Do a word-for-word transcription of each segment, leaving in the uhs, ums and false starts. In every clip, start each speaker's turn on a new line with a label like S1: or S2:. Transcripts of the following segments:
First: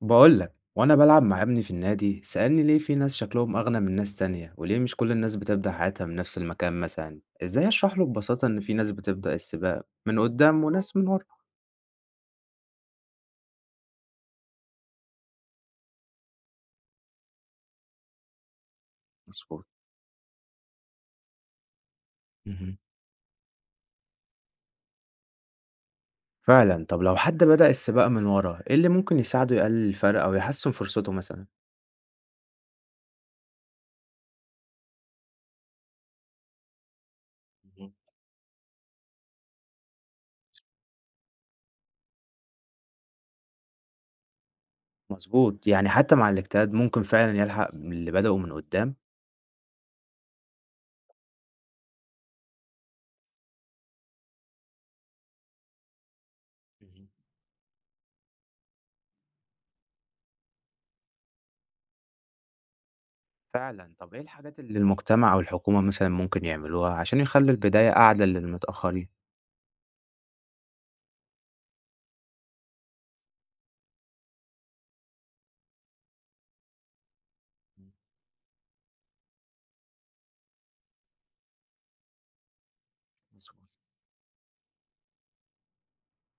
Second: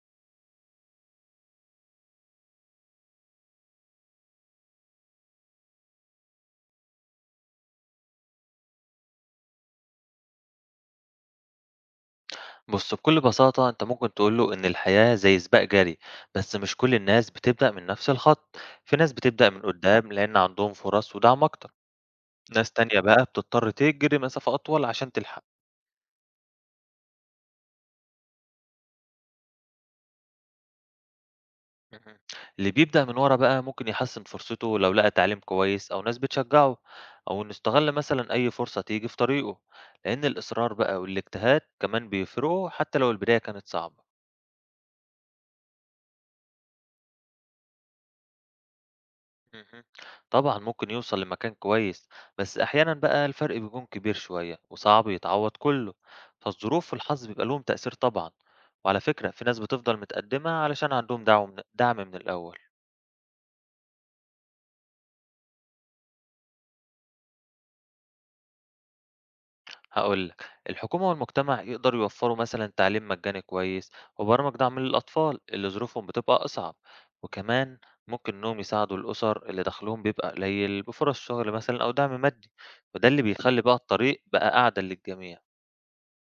S1: بقول لك وانا بلعب مع ابني في النادي سألني ليه في ناس شكلهم اغنى من ناس تانية، وليه مش كل الناس بتبدأ حياتها من نفس المكان مثلا؟ ازاي اشرح له ببساطة ان في ناس بتبدأ السباق من قدام وناس من ورا؟
S2: بُص، بكل بساطة أنت ممكن تقول له إن الحياة زي سباق جري، بس مش كل الناس بتبدأ من نفس الخط، في ناس بتبدأ من
S1: مظبوط.
S2: قدام لأن عندهم فرص ودعم أكتر، ناس
S1: مهم.
S2: تانية بقى بتضطر تجري مسافة أطول عشان تلحق،
S1: فعلا. طب لو حد بدأ السباق من ورا، ايه اللي ممكن يساعده يقلل الفرق او يحسن فرصته مثلا؟
S2: اهم، اللي بيبدأ من ورا بقى ممكن يحسن فرصته لو لقى تعليم كويس أو ناس بتشجعه، أو إنه
S1: مهم.
S2: استغل مثلًا أي فرصة تيجي في طريقه، لأن الإصرار بقى والاجتهاد كمان بيفرقوا حتى لو البداية كانت صعبة.
S1: مظبوط، يعني حتى مع الاجتهاد ممكن فعلا يلحق اللي بدأوا من قدام.
S2: اهم. طبعًا ممكن يوصل لمكان كويس، بس أحيانًا بقى الفرق بيكون كبير شوية وصعب يتعوّض كُلّه، فالظروف
S1: مهم.
S2: والحظ بيبقى لهم تأثير طبعًا، وعلى فكرة في ناس بتفضل متقدّمة علشان عندهم دعو من دعم من الأول،
S1: فعلا. طب ايه الحاجات اللي المجتمع او الحكومة مثلا ممكن يعملوها عشان يخلوا البداية اعدل للمتأخرين؟
S2: هاقول لك الحكومة والمجتمع يقدروا يوفّروا مثلًا تعليم مجاني كويس وبرامج دعم للأطفال اللي ظروفهم بتبقى أصعب، وكمان ممكن إنّهم يساعدوا الأسر اللي دخلهم بيبقى قليل بفُرص شغل مثلًا أو دعم مادي، وده اللي بيخلّي
S1: مظبوط.
S2: بقى الطريق بقى أعدل للجميع.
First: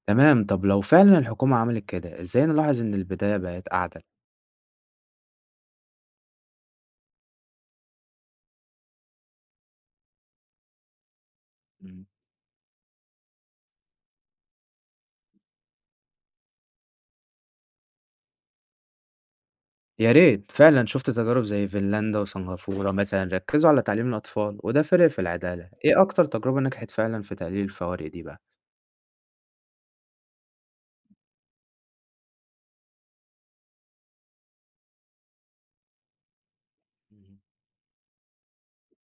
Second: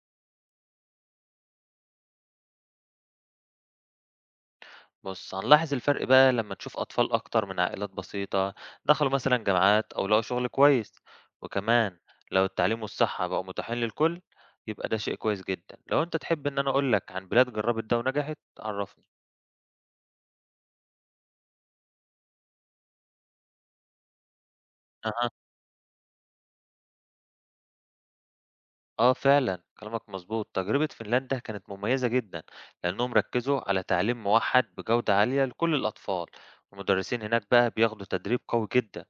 S1: تمام، طب لو فعلا الحكومة عملت كده، ازاي نلاحظ ان البداية بقت أعدل؟
S2: بُص، هنلاحظ الفرق بقى لمّا نشوف أطفال أكتر من عائلات بسيطة دخلوا مثلًا جامعات أو لقوا شغل كويس، وكمان
S1: مم.
S2: لو التعليم والصحة بقوا متاحين للكل يبقى ده شيء كويس جدًا. لو أنت تحب إن أنا أقول لك عن بلاد جربت ده ونجحت عرّفني.
S1: يا ريت فعلا. شفت تجارب زي فنلندا وسنغافورة مثلا، ركزوا على تعليم الأطفال وده فرق في
S2: أها،
S1: العدالة. ايه أكتر تجربة نجحت فعلا في تقليل الفوارق دي بقى؟
S2: آه فعلًا كلامك مضبوط، تجربة فنلندا كانت مميزة جدًا لأنهم ركّزوا على تعليم موحّد بجودة عالية لكل الأطفال، والمدرسين
S1: مم.
S2: هناك بقى بياخدوا تدريب قوي جدًا،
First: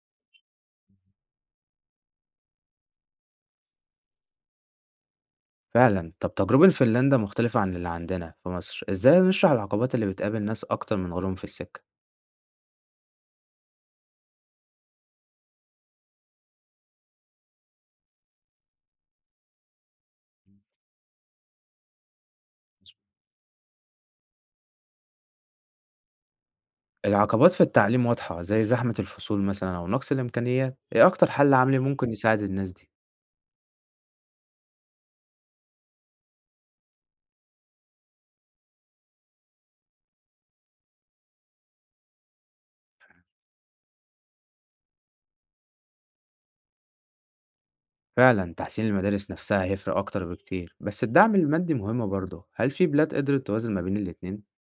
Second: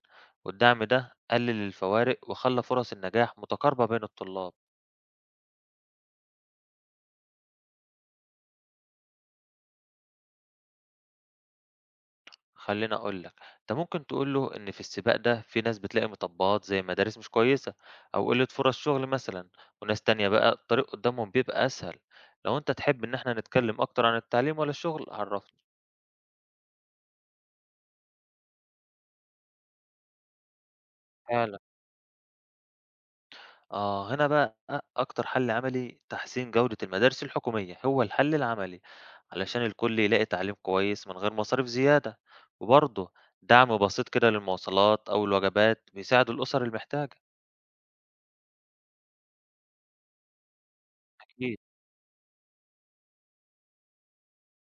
S2: والدعم ده قلل الفوارق وخلّى فرص النجاح متقاربة بين الطلاب.
S1: فعلا. طب تجربة فنلندا مختلفة عن اللي عندنا في مصر، ازاي نشرح العقبات اللي بتقابل ناس أكتر من غيرهم في السكة؟
S2: خلّيني أقول لك، أنت ممكن تقول له إن في السباق ده في ناس بتلاقي مطبّات زي مدارس مش كويسة أو قِلّة فرص شغل مثلًا، وناس تانية بقى الطريق قدّامهم بيبقى أسهل. لو أنت تحب إن إحنا نتكلم أكتر عن التعليم والّا الشغل عرّفني.
S1: العقبات في التعليم واضحة زي زحمة الفصول مثلا أو نقص الإمكانيات، ايه أكتر حل
S2: فعلًا،
S1: عملي ممكن يساعد الناس دي؟
S2: آه، هنا بقى أكتر حل عملي تحسين جودة المدارس الحكومية، هو الحل العملي، علشان الكل يلاقي تعليم كويس من غير مصاريف زيادة. وبرضه دعم بسيط كده للمواصلات أو الوجبات بيساعد الأسر المحتاجة.
S1: فعلا تحسين المدارس نفسها هيفرق أكتر بكتير، بس الدعم
S2: أكيد.
S1: المادي مهم برضه. هل في بلاد قدرت توازن ما بين الاتنين؟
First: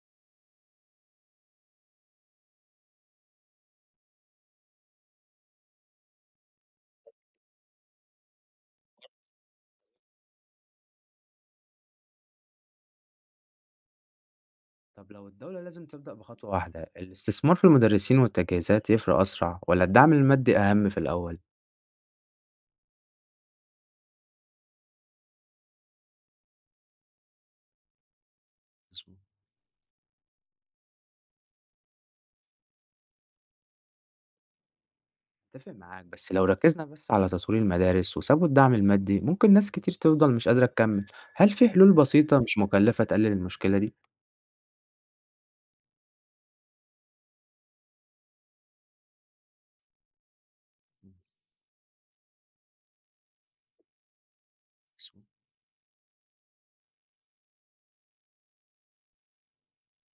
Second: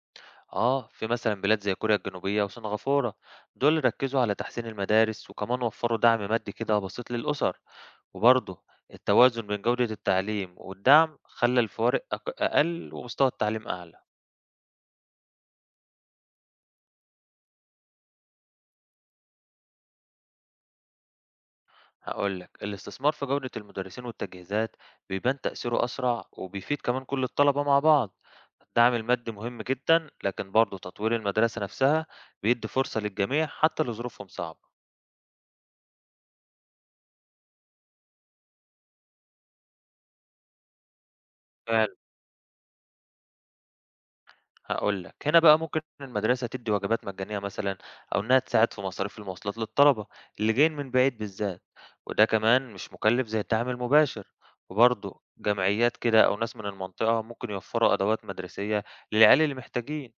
S2: آه في مثلا بلاد زي كوريا الجنوبية وسنغافورة دول ركزوا على تحسين المدارس وكمان وفروا دعم مادي كده بسيط للأسر وبرضه التوازن بين جودة التعليم والدعم خلى الفوارق أق- أقل ومستوى التعليم أعلى.
S1: طب لو الدولة لازم تبدأ بخطوة واحدة، الاستثمار في المدرسين والتجهيزات يفرق أسرع ولا الدعم المادي أهم في الأول؟
S2: هقولك الاستثمار في جودة المدرسين والتجهيزات بيبان تأثيره أسرع وبيفيد كمان كل الطلبة مع بعض. الدعم
S1: مظبوط.
S2: المادي مهم جدا لكن برضه تطوير المدرسة نفسها بيدي فرصة للجميع حتى لو ظروفهم صعبة.
S1: اتفق معاك، بس لو ركزنا بس على تطوير المدارس وسابوا الدعم المادي ممكن ناس كتير تفضل مش قادرة تكمل. هل في حلول بسيطة مش مكلفة تقلل المشكلة دي؟
S2: هاقول لك، هنا بقى ممكن المدرسة تدّي وجبات مجانية مثلًا أو إنها تساعد في مصاريف المواصلات للطلبة اللي جايين من بعيد بالذات، وده كمان مش مكلف زي الدعم المباشر، وبرضه
S1: مظبوط.
S2: جمعيات كده أو ناس من المنطقة ممكن يوفّروا أدوات مدرسية للعيال اللي محتاجين،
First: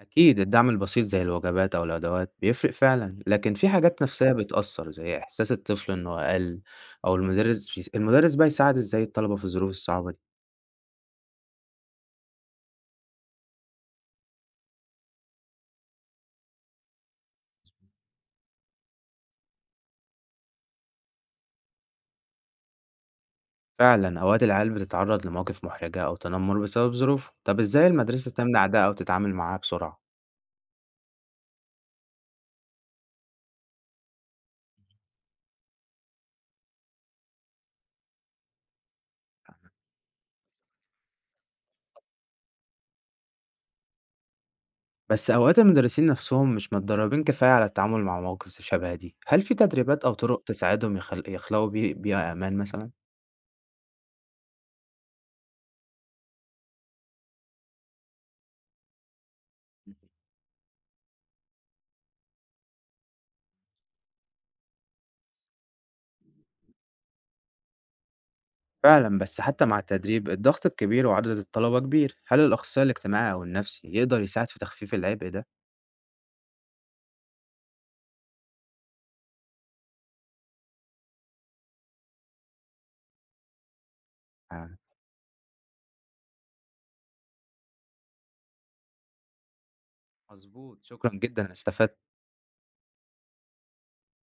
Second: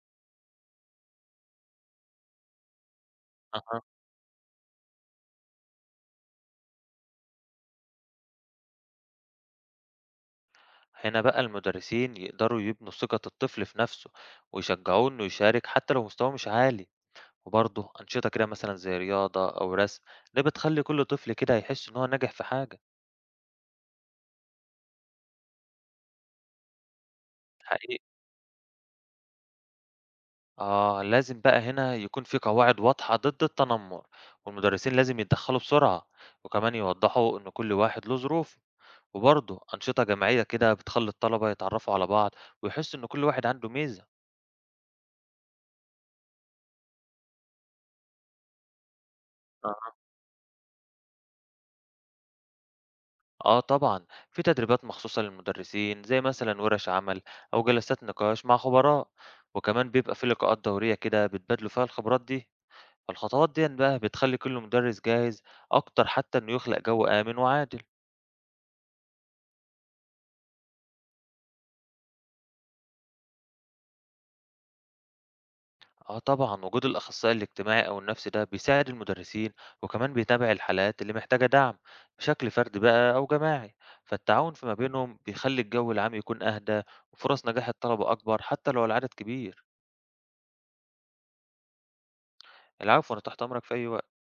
S1: أكيد الدعم البسيط زي الوجبات أو الأدوات بيفرق فعلا، لكن في
S2: أها،
S1: حاجات نفسية بتأثر زي إحساس الطفل إنه أقل، أو المدرس بيس... المدرس بقى يساعد إزاي الطلبة في الظروف الصعبة دي؟
S2: هنا بقى المدرسين يقدروا يبنوا ثقة الطفل في نفسه ويشجعوه إنه يشارك حتى لو مستواه مش عالي، وبرضه أنشطة كده مثلًا زي رياضة أو رسم، ده بتخلّي كل طفل كده يحس إن هو ناجح في حاجة،
S1: فعلا، أوقات العيال بتتعرض لمواقف محرجة أو تنمر بسبب ظروف. طب إزاي
S2: حقيقي.
S1: المدرسة تمنع ده أو تتعامل معاه بسرعة؟
S2: آه لازم بقى هنا يكون في قواعد واضحة ضد التنمر والمدرسين لازم يتدخلوا بسرعة وكمان يوضحوا إن كل واحد له ظروف وبرضه أنشطة جماعية كده بتخلي الطلبة يتعرفوا على بعض ويحسوا إن كل واحد عنده ميزة.
S1: بس أوقات المدرسين نفسهم مش متدربين كفاية على التعامل مع مواقف شبه دي، هل في
S2: أها،
S1: تدريبات أو طرق تساعدهم يخل... يخلقوا بي... بيئة أمان مثلا؟
S2: آه طبعا في تدريبات مخصوصة للمدرسين زي مثلا ورش عمل أو جلسات نقاش مع خبراء وكمان بيبقى في لقاءات دورية كده بتبادلوا فيها الخبرات دي، فالخطوات دي بقى بتخلي كل مدرس جاهز أكتر حتى إنه يخلق جو آمن وعادل.
S1: فعلا، بس حتى مع التدريب الضغط الكبير وعدد الطلبة كبير، هل الأخصائي الاجتماعي أو النفسي يقدر يساعد في تخفيف العبء ده؟
S2: آه طبعًا، وجود الأخصائي الاجتماعي أو النفسي ده بيساعد المدرسين، وكمان بيتابع الحالات اللي محتاجة دعم بشكل فردي بقى أو جماعي، فالتعاون
S1: آه،
S2: فيما بينهم بيخلي الجو العام يكون أهدى وفرص نجاح الطلبة أكبر حتى لو العدد كبير.
S1: مظبوط. شكرا جدا، أنا استفدت.
S2: العفو، أنا تحت أمرك في أي وقت.